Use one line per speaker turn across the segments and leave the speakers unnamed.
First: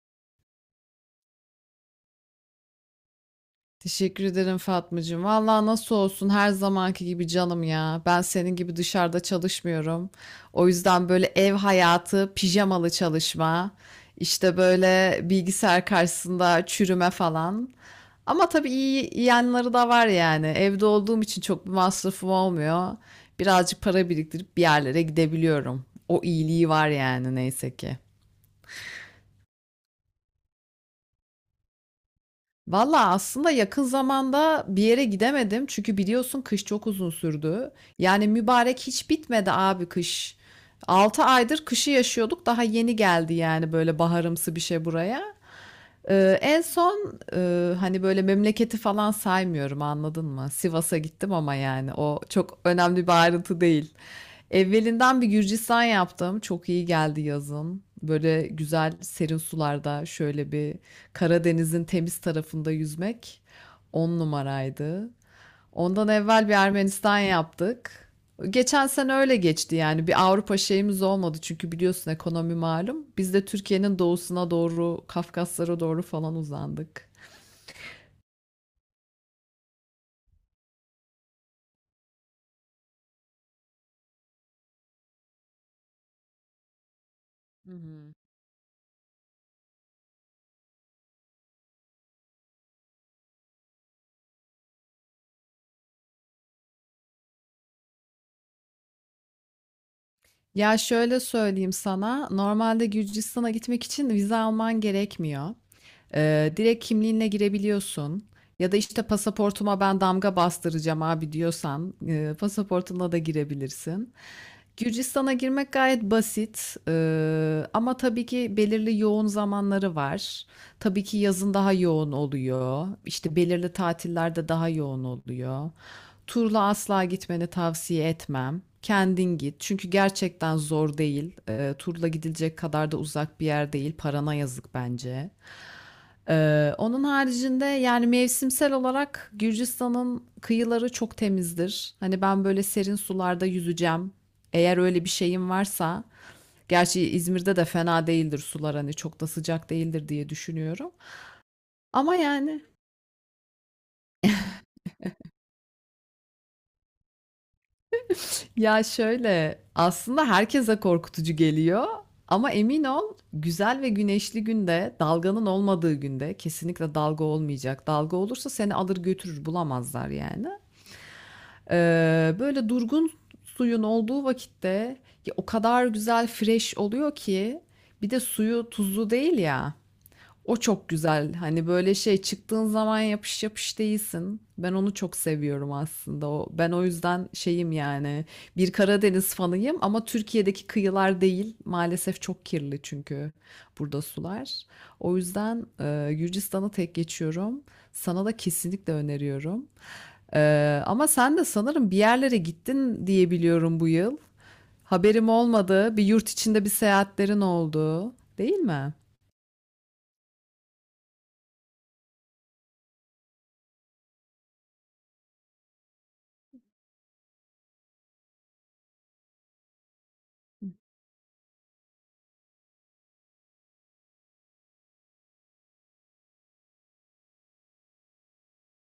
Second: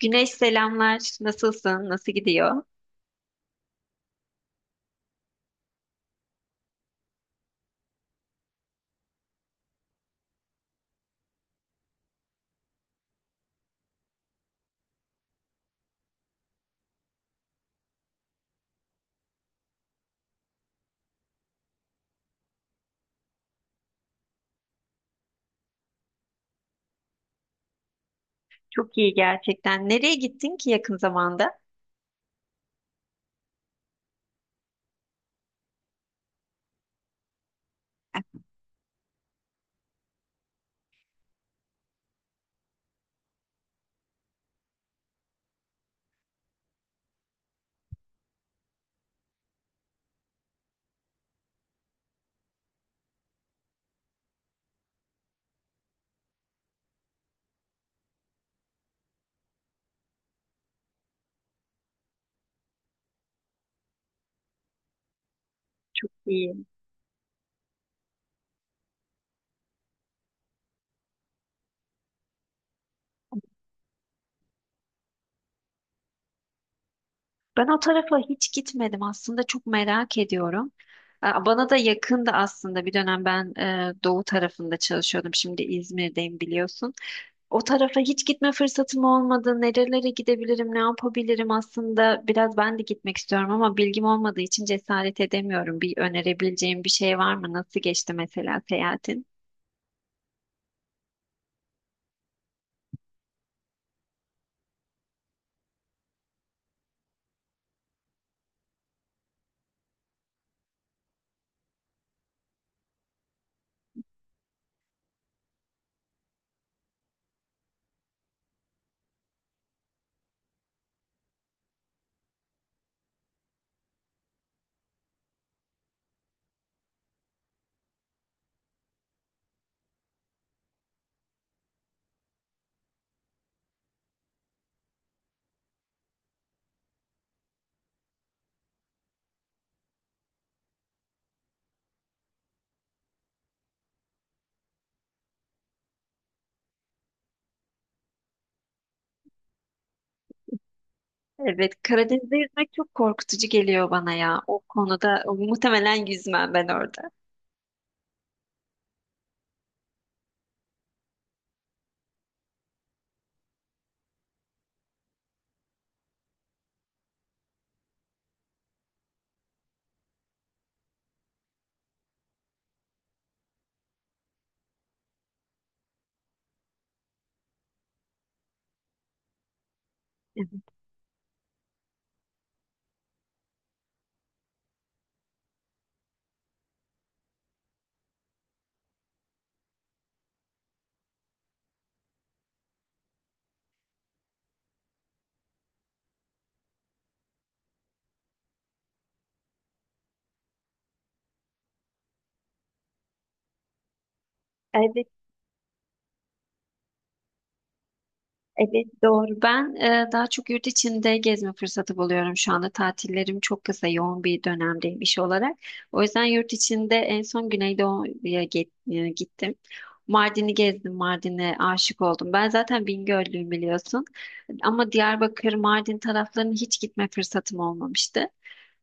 Güneş, selamlar. Nasılsın? Nasıl gidiyor?
Teşekkür ederim Fatmacığım. Vallahi nasıl olsun her zamanki gibi canım ya. Ben senin gibi dışarıda çalışmıyorum. O yüzden böyle ev hayatı, pijamalı çalışma, işte böyle bilgisayar karşısında çürüme falan. Ama tabii iyi iyi yanları da var yani. Evde olduğum için çok bir masrafım olmuyor. Birazcık para biriktirip bir yerlere gidebiliyorum. O iyiliği var yani neyse ki.
Çok iyi gerçekten. Nereye gittin ki yakın zamanda?
Valla aslında yakın zamanda bir yere gidemedim. Çünkü biliyorsun kış çok uzun sürdü. Yani mübarek hiç bitmedi abi kış. 6 aydır kışı yaşıyorduk. Daha yeni geldi yani böyle baharımsı bir şey buraya. En son hani böyle memleketi falan saymıyorum anladın mı? Sivas'a gittim ama yani o çok önemli bir ayrıntı değil. Evvelinden bir Gürcistan yaptım. Çok iyi geldi yazın. Böyle güzel serin sularda şöyle bir Karadeniz'in temiz tarafında yüzmek on numaraydı. Ondan evvel bir
İyiyim.
Ermenistan yaptık. Geçen sene öyle geçti yani. Bir Avrupa şeyimiz olmadı çünkü biliyorsun ekonomi malum. Biz de Türkiye'nin doğusuna doğru, Kafkaslara doğru falan uzandık.
Ben o tarafa hiç gitmedim. Aslında çok merak ediyorum. Aa, bana da yakındı aslında. Bir dönem ben doğu tarafında çalışıyordum. Şimdi İzmir'deyim biliyorsun. O
Hı
tarafa
hı.
hiç gitme fırsatım olmadı. Nerelere gidebilirim, ne yapabilirim aslında. Biraz ben de gitmek istiyorum ama bilgim olmadığı için cesaret edemiyorum. Bir önerebileceğim bir şey var mı? Nasıl geçti mesela seyahatin?
Ya şöyle söyleyeyim sana, normalde Gürcistan'a gitmek için vize alman gerekmiyor. Direkt kimliğinle girebiliyorsun. Ya da işte pasaportuma ben damga bastıracağım abi diyorsan pasaportunla da girebilirsin. Gürcistan'a girmek gayet basit. Ama tabii ki belirli yoğun zamanları var. Tabii ki yazın daha yoğun oluyor. İşte belirli tatillerde daha yoğun oluyor. Turla asla gitmeni tavsiye etmem. Kendin git. Çünkü gerçekten zor değil. Turla gidilecek kadar da uzak bir yer değil. Parana yazık bence. Onun haricinde yani mevsimsel olarak Gürcistan'ın kıyıları çok temizdir. Hani ben böyle serin sularda yüzeceğim. Eğer öyle bir şeyim varsa, gerçi İzmir'de de fena değildir sular hani çok da sıcak değildir diye düşünüyorum.
Evet,
Ama
Karadeniz'de
yani
yüzmek çok korkutucu geliyor bana ya. O konuda muhtemelen yüzmem ben orada.
ya şöyle aslında herkese korkutucu geliyor ama emin ol güzel ve güneşli günde dalganın olmadığı günde kesinlikle dalga olmayacak. Dalga olursa seni alır götürür bulamazlar yani. Böyle durgun suyun olduğu vakitte ya o kadar güzel fresh oluyor ki bir de suyu tuzlu değil ya. O çok güzel. Hani böyle şey çıktığın zaman yapış yapış değilsin. Ben onu çok seviyorum aslında. O, ben o yüzden şeyim yani bir Karadeniz fanıyım ama Türkiye'deki kıyılar değil. Maalesef çok kirli çünkü burada sular. O yüzden Gürcistan'ı tek geçiyorum. Sana da kesinlikle öneriyorum. Ama sen de sanırım bir yerlere gittin diye biliyorum bu yıl.
Evet,
Haberim olmadı. Bir yurt içinde bir seyahatlerin oldu, değil
evet
mi?
doğru. Ben daha çok yurt içinde gezme fırsatı buluyorum şu anda. Tatillerim çok kısa, yoğun bir dönemdeyim iş olarak. O yüzden yurt içinde en son Güneydoğu'ya gittim. Mardin'i gezdim, Mardin'e aşık oldum. Ben zaten Bingöllüyüm biliyorsun. Ama Diyarbakır, Mardin taraflarına hiç gitme fırsatım olmamıştı.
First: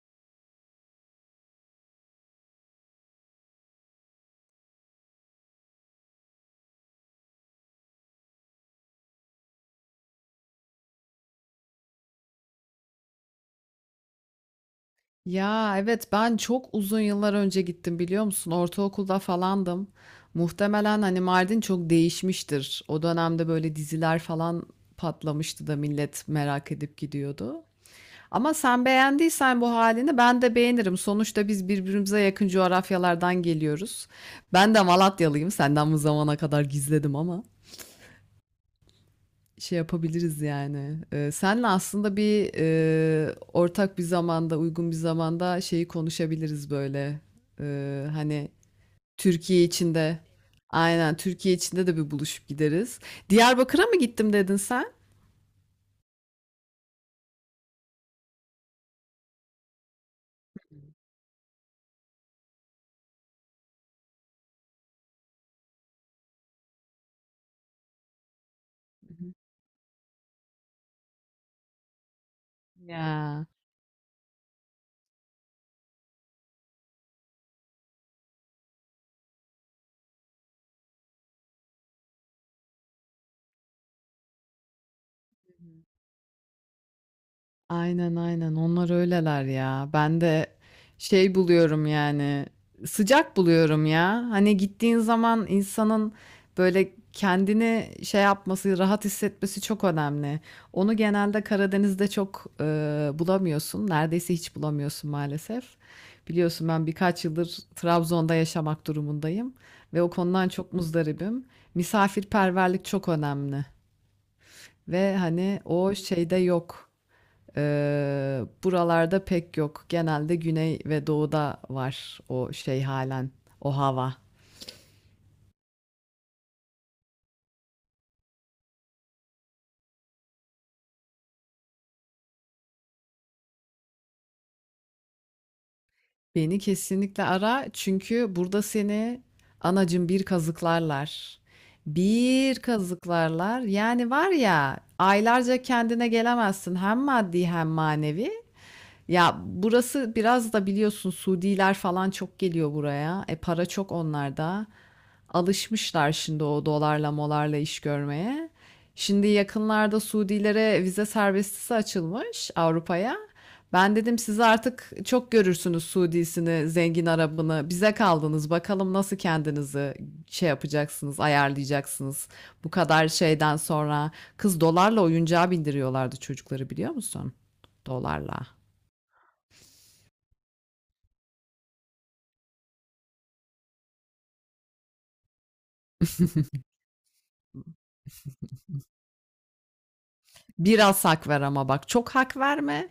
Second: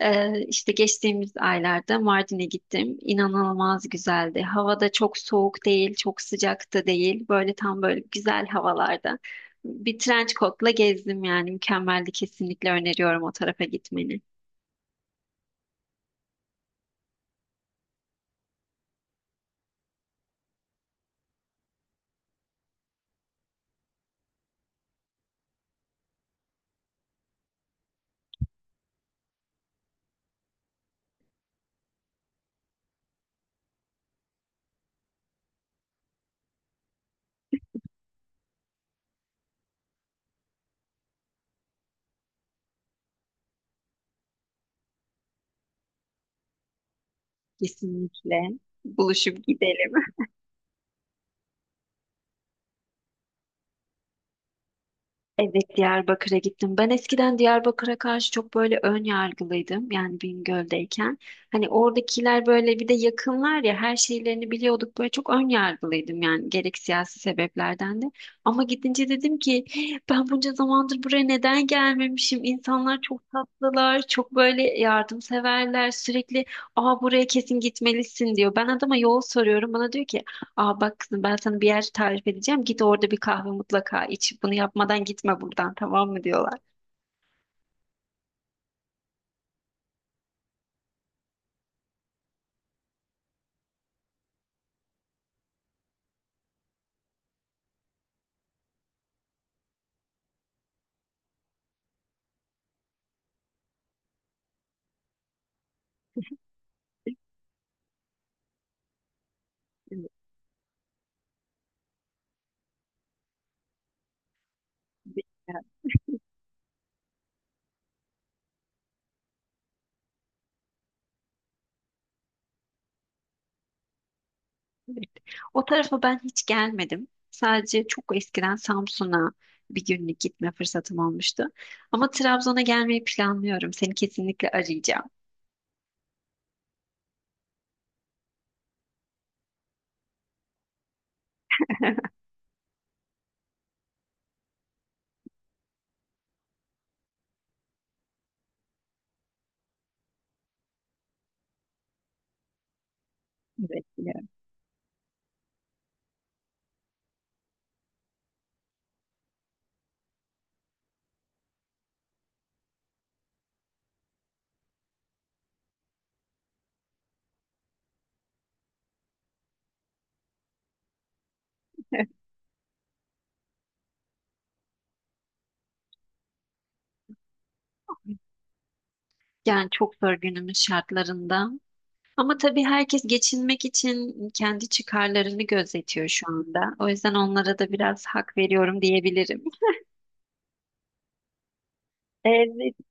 İşte geçtiğimiz aylarda Mardin'e gittim. İnanılmaz güzeldi. Hava da çok soğuk değil, çok sıcak da değil. Böyle tam böyle güzel havalarda. Bir trench coat'la gezdim yani. Mükemmeldi. Kesinlikle öneriyorum o tarafa gitmeni.
Ya evet ben çok uzun yıllar önce gittim biliyor musun? Ortaokulda falandım. Muhtemelen hani Mardin çok değişmiştir. O dönemde böyle diziler falan patlamıştı da millet merak edip gidiyordu. Ama sen beğendiysen bu halini ben de beğenirim. Sonuçta biz birbirimize yakın coğrafyalardan geliyoruz. Ben de Malatyalıyım. Senden bu zamana kadar gizledim ama şey yapabiliriz yani. Senle aslında bir ortak bir zamanda, uygun bir zamanda şeyi konuşabiliriz böyle. Hani
Kesinlikle. Buluşup
Türkiye
gidelim.
içinde, aynen Türkiye içinde de bir buluşup gideriz. Diyarbakır'a mı gittim dedin sen?
Evet, Diyarbakır'a gittim. Ben eskiden Diyarbakır'a karşı çok böyle ön yargılıydım. Yani Bingöl'deyken. Hani oradakiler böyle bir de yakınlar ya, her şeylerini biliyorduk. Böyle çok ön yargılıydım yani, gerek siyasi sebeplerden de. Ama gidince
Hı hı.
dedim ki: "Hey, ben bunca zamandır buraya neden gelmemişim? İnsanlar çok
Ya.
tatlılar, çok böyle yardımseverler. Sürekli aa, buraya kesin gitmelisin diyor. Ben adama yol soruyorum. Bana diyor ki: aa, bak kızım, ben sana bir yer tarif edeceğim. Git orada bir kahve mutlaka iç. Bunu yapmadan gitme buradan, tamam mı diyorlar.
Aynen aynen onlar öyleler ya. Ben de şey buluyorum yani sıcak buluyorum ya. Hani gittiğin zaman insanın böyle kendini şey yapması, rahat hissetmesi çok önemli. Onu genelde Karadeniz'de çok bulamıyorsun. Neredeyse hiç bulamıyorsun maalesef. Biliyorsun ben birkaç yıldır Trabzon'da yaşamak durumundayım ve o konudan çok muzdaribim. Misafirperverlik çok önemli ve hani
Evet.
o şeyde yok. Buralarda pek yok. Genelde güney ve doğuda var o şey halen, o hava.
Evet. O tarafa ben hiç gelmedim. Sadece çok eskiden Samsun'a bir günlük gitme fırsatım olmuştu. Ama Trabzon'a gelmeyi planlıyorum. Seni kesinlikle arayacağım.
Beni kesinlikle ara çünkü burada seni anacım bir kazıklarlar. Bir kazıklarlar. Yani var ya aylarca kendine gelemezsin hem maddi hem manevi. Ya burası biraz da biliyorsun Suudiler falan çok geliyor buraya. E para
Evet,
çok
biliyorum.
onlarda. Alışmışlar şimdi o dolarla molarla iş görmeye. Şimdi yakınlarda Suudilere vize serbestisi açılmış Avrupa'ya. Ben dedim siz artık çok görürsünüz Suudisini, zengin Arabını. Bize kaldınız. Bakalım nasıl kendinizi şey yapacaksınız, ayarlayacaksınız. Bu kadar şeyden sonra kız dolarla oyuncağa bindiriyorlardı çocukları biliyor musun? Dolarla.
Yani çok zor günümüz şartlarında. Ama tabii herkes geçinmek için kendi çıkarlarını gözetiyor şu anda. O yüzden onlara da biraz hak veriyorum diyebilirim.
Biraz hak ver ama bak çok hak
Evet,
verme.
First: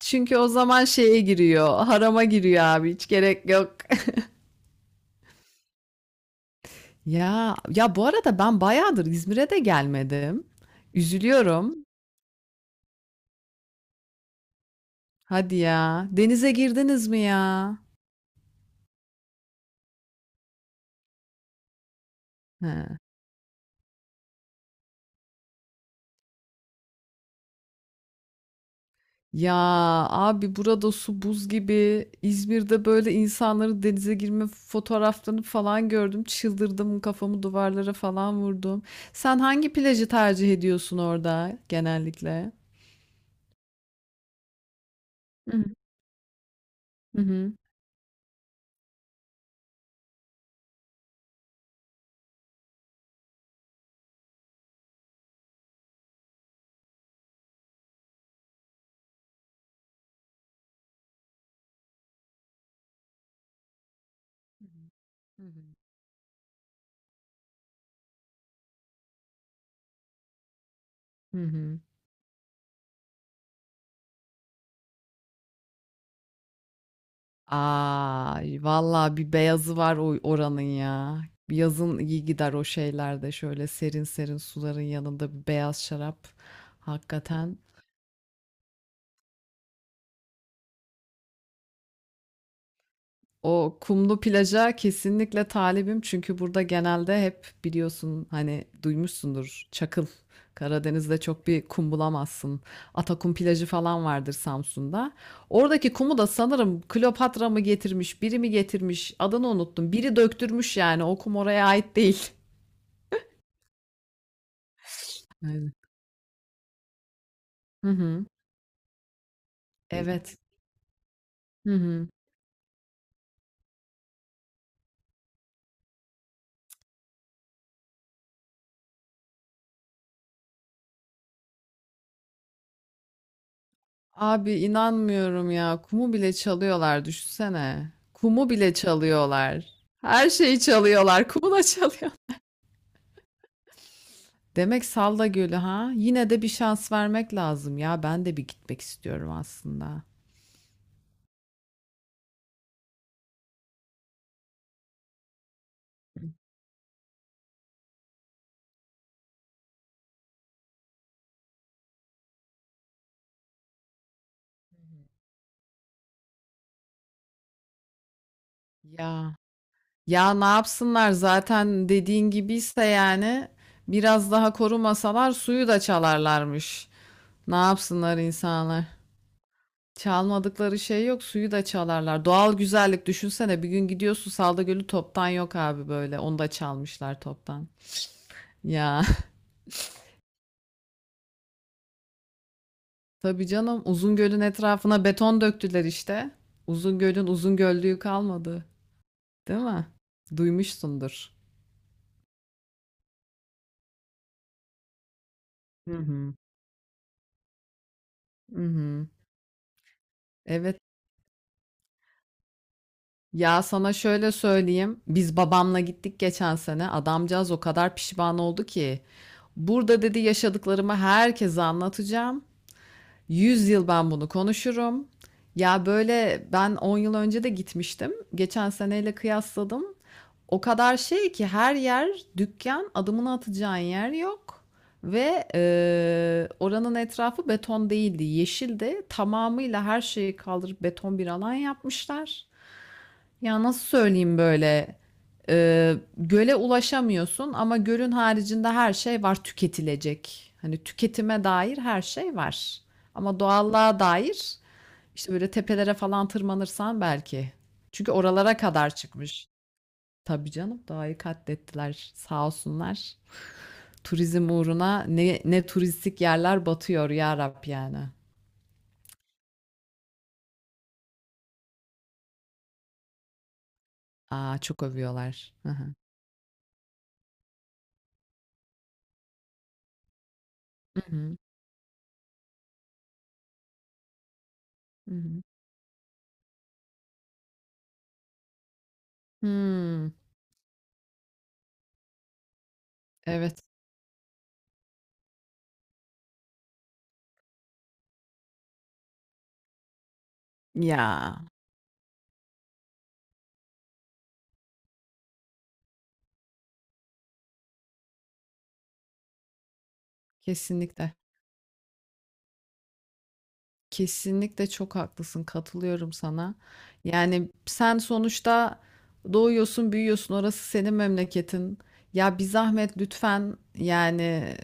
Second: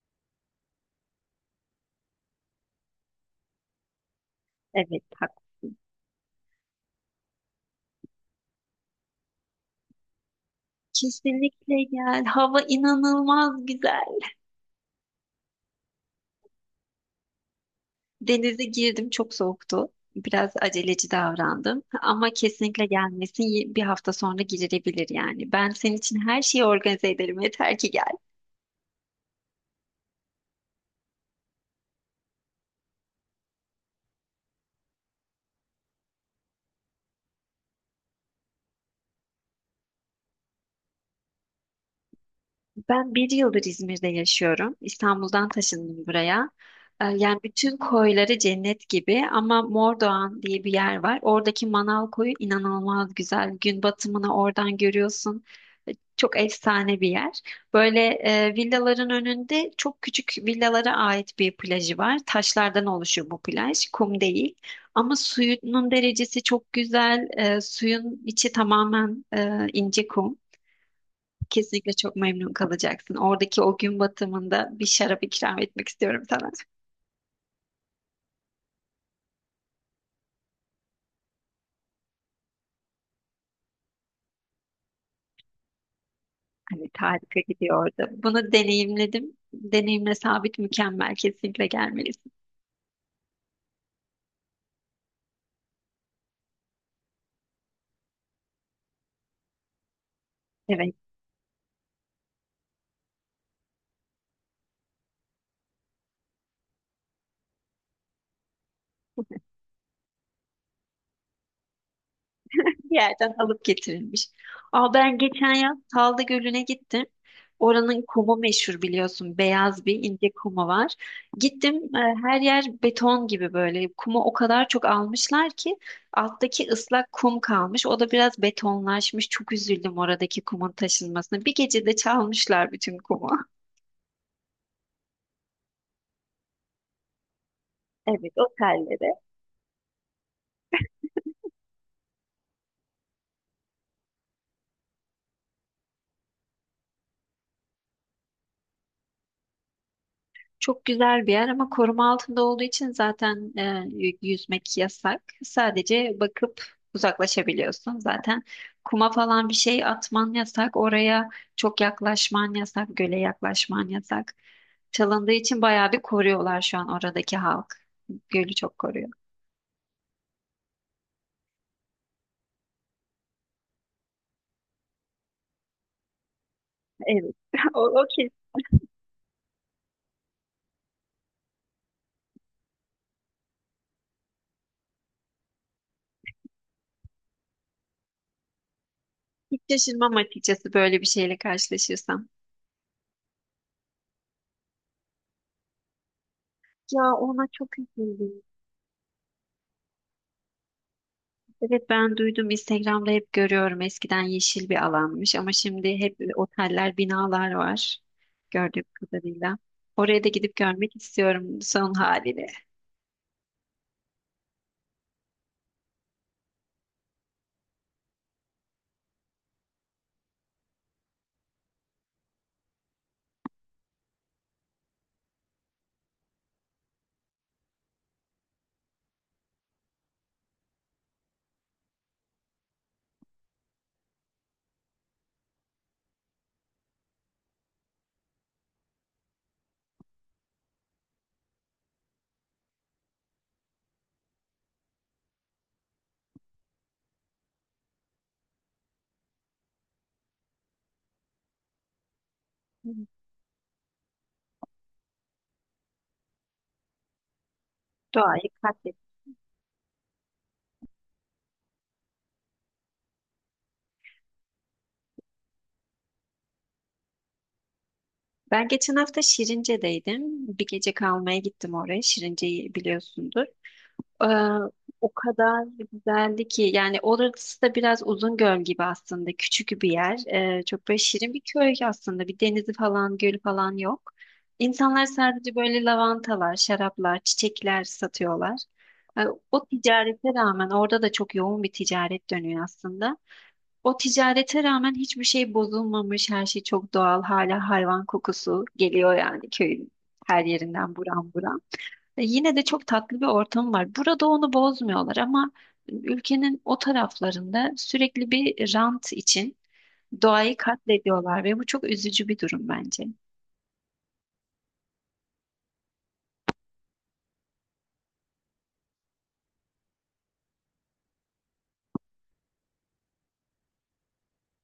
Çünkü o zaman şeye giriyor, harama giriyor abi hiç gerek yok.
evet, hak.
Ya ya bu arada ben bayağıdır İzmir'e de gelmedim.
Kesinlikle
Üzülüyorum.
gel. Hava inanılmaz güzel.
Hadi ya. Denize girdiniz mi ya?
Denize girdim, çok soğuktu. Biraz aceleci davrandım. Ama
He.
kesinlikle gelmesin. Bir hafta sonra girilebilir yani. Ben senin için her şeyi organize ederim. Yeter ki gel.
Ya abi burada su buz gibi. İzmir'de böyle insanların denize girme fotoğraflarını falan gördüm. Çıldırdım, kafamı duvarlara falan vurdum. Sen hangi plajı tercih ediyorsun orada genellikle?
Ben bir yıldır İzmir'de yaşıyorum. İstanbul'dan
Hı hı.
taşındım buraya. Yani bütün koyları cennet gibi ama Mordoğan diye bir yer var. Oradaki Manal koyu inanılmaz güzel. Gün batımını oradan görüyorsun. Çok efsane bir yer. Böyle villaların önünde çok küçük villalara ait bir plajı var. Taşlardan oluşuyor bu plaj. Kum değil.
Hı hı.
Ama
Hı hı.
suyunun derecesi çok güzel. Suyun içi tamamen ince kum. Kesinlikle çok memnun kalacaksın. Oradaki o gün batımında bir şarap ikram etmek istiyorum sana.
Ay vallahi bir beyazı var o oranın ya. Yazın iyi gider o şeylerde şöyle serin serin suların yanında bir beyaz şarap.
Hani harika
Hakikaten
gidiyordu. Bunu deneyimledim. Deneyimle sabit, mükemmel. Kesinlikle gelmelisin.
o kumlu plaja kesinlikle talibim çünkü burada genelde hep biliyorsun hani duymuşsundur çakıl.
Evet.
Karadeniz'de çok bir kum bulamazsın. Atakum plajı falan vardır Samsun'da. Oradaki kumu da sanırım Kleopatra mı getirmiş, biri mi getirmiş, adını unuttum. Biri döktürmüş yani o kum oraya ait değil.
Bir yerden alıp getirilmiş. Aa, ben geçen
Aynen.
yaz Salda Gölü'ne gittim.
Hı
Oranın
hı.
kumu meşhur biliyorsun. Beyaz bir ince
Evet.
kumu var.
Hı
Gittim,
hı.
her yer beton gibi böyle. Kumu o kadar çok almışlar ki alttaki ıslak kum kalmış. O da biraz betonlaşmış. Çok üzüldüm oradaki kumun taşınmasına. Bir gecede çalmışlar bütün kumu.
Abi inanmıyorum ya. Kumu bile çalıyorlar düşünsene.
Evet,
Kumu bile
otellere.
çalıyorlar. Her şeyi çalıyorlar. Kumu da çalıyor. Demek Salda Gölü ha? Yine de bir şans vermek lazım ya. Ben de bir gitmek istiyorum aslında.
Çok güzel bir yer ama koruma altında olduğu için zaten yüzmek yasak. Sadece bakıp uzaklaşabiliyorsun. Zaten kuma falan bir şey atman yasak. Oraya çok yaklaşman yasak. Göle yaklaşman yasak. Çalındığı için bayağı bir koruyorlar şu an oradaki halk. Gölü çok koruyor.
Ya. Ya ne yapsınlar zaten dediğin gibiyse yani biraz daha korumasalar suyu da çalarlarmış.
Evet.
Ne
O, o
yapsınlar
kesin.
insanlar? Çalmadıkları şey yok, suyu da çalarlar. Doğal güzellik düşünsene bir gün gidiyorsun Salda Gölü toptan yok abi böyle. Onu da çalmışlar toptan. Ya
Hiç şaşırmam açıkçası böyle bir şeyle karşılaşırsam.
tabii canım Uzungöl'ün etrafına beton döktüler işte.
Ya,
Uzungöl'ün
ona çok
Uzungöllüğü
üzüldüm.
kalmadı. Değil mi? Duymuşsundur.
Evet, ben duydum, Instagram'da hep görüyorum, eskiden yeşil bir alanmış ama
Hı
şimdi hep
hı.
oteller, binalar var
Hı
gördüğüm
hı.
kadarıyla. Oraya da gidip
Evet.
görmek istiyorum son halini.
Ya, sana şöyle söyleyeyim, biz babamla gittik geçen sene. Adamcağız o kadar pişman oldu ki, "Burada" dedi, "yaşadıklarımı herkese anlatacağım. 100 yıl ben bunu konuşurum." Ya, böyle ben 10 yıl önce de gitmiştim. Geçen seneyle kıyasladım. O kadar şey ki her yer dükkan, adımını atacağın yer yok ve oranın etrafı beton değildi, yeşildi. Tamamıyla her şeyi kaldırıp beton bir alan yapmışlar. Ya nasıl söyleyeyim böyle göle ulaşamıyorsun ama gölün haricinde her şey var tüketilecek. Hani tüketime dair her şey var.
Hı.
Ama doğallığa dair işte böyle tepelere falan tırmanırsan belki. Çünkü
Doğayı
oralara kadar
katlet.
çıkmış. Tabii canım doğayı katlettiler sağ olsunlar. Turizm uğruna ne turistik yerler batıyor ya Rab yani.
Ben geçen hafta Şirince'deydim. Bir gece kalmaya gittim oraya. Şirince'yi biliyorsundur. Ee,
Aa çok
O
övüyorlar.
kadar
Hı hı.
güzeldi ki, yani orası da biraz Uzungöl gibi aslında, küçük bir yer. Çok böyle
Hı
şirin
hı.
bir köy aslında, bir denizi falan, gölü falan yok. İnsanlar
Hı hı.
sadece böyle lavantalar, şaraplar, çiçekler satıyorlar. Ee, o
Hmm,
ticarete rağmen orada da çok yoğun bir ticaret dönüyor aslında.
evet.
O ticarete rağmen hiçbir şey bozulmamış, her şey çok doğal. Hala hayvan kokusu geliyor yani, köyün her yerinden buram
Ya
buram. Yine de çok tatlı bir ortam var. Burada onu bozmuyorlar ama ülkenin o taraflarında sürekli bir rant için doğayı
kesinlikle.
katlediyorlar ve bu çok üzücü bir durum bence.
Kesinlikle çok haklısın. Katılıyorum sana. Yani sen sonuçta doğuyorsun, büyüyorsun. Orası senin memleketin. Ya bir zahmet lütfen yani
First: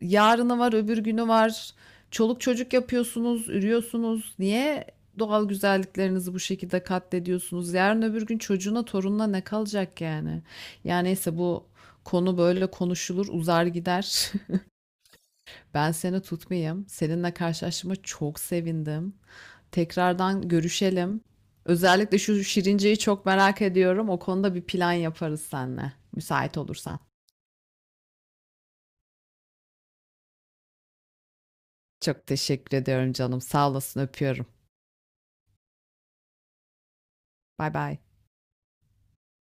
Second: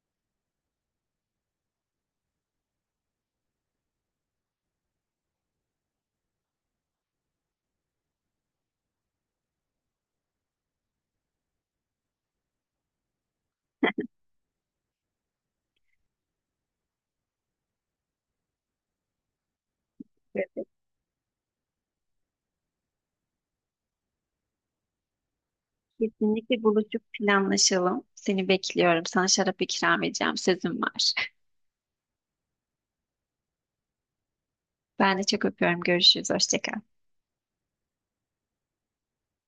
yarını var, öbür günü var. Çoluk çocuk yapıyorsunuz, ürüyorsunuz. Niye doğal güzelliklerinizi bu şekilde katlediyorsunuz? Yarın öbür gün çocuğuna, torununa ne kalacak yani? Yani neyse bu konu böyle konuşulur, uzar gider. Ben seni tutmayayım. Seninle karşılaştığıma çok sevindim. Tekrardan
Evet.
görüşelim. Özellikle şu Şirince'yi çok merak ediyorum. O konuda bir plan yaparız seninle. Müsait
Kesinlikle
olursan.
buluşup planlaşalım. Seni bekliyorum. Sana şarap ikram edeceğim. Sözüm var.
Çok teşekkür ediyorum canım. Sağ olasın, öpüyorum.
Ben de çok öpüyorum. Görüşürüz. Hoşça kal.
Bay bay.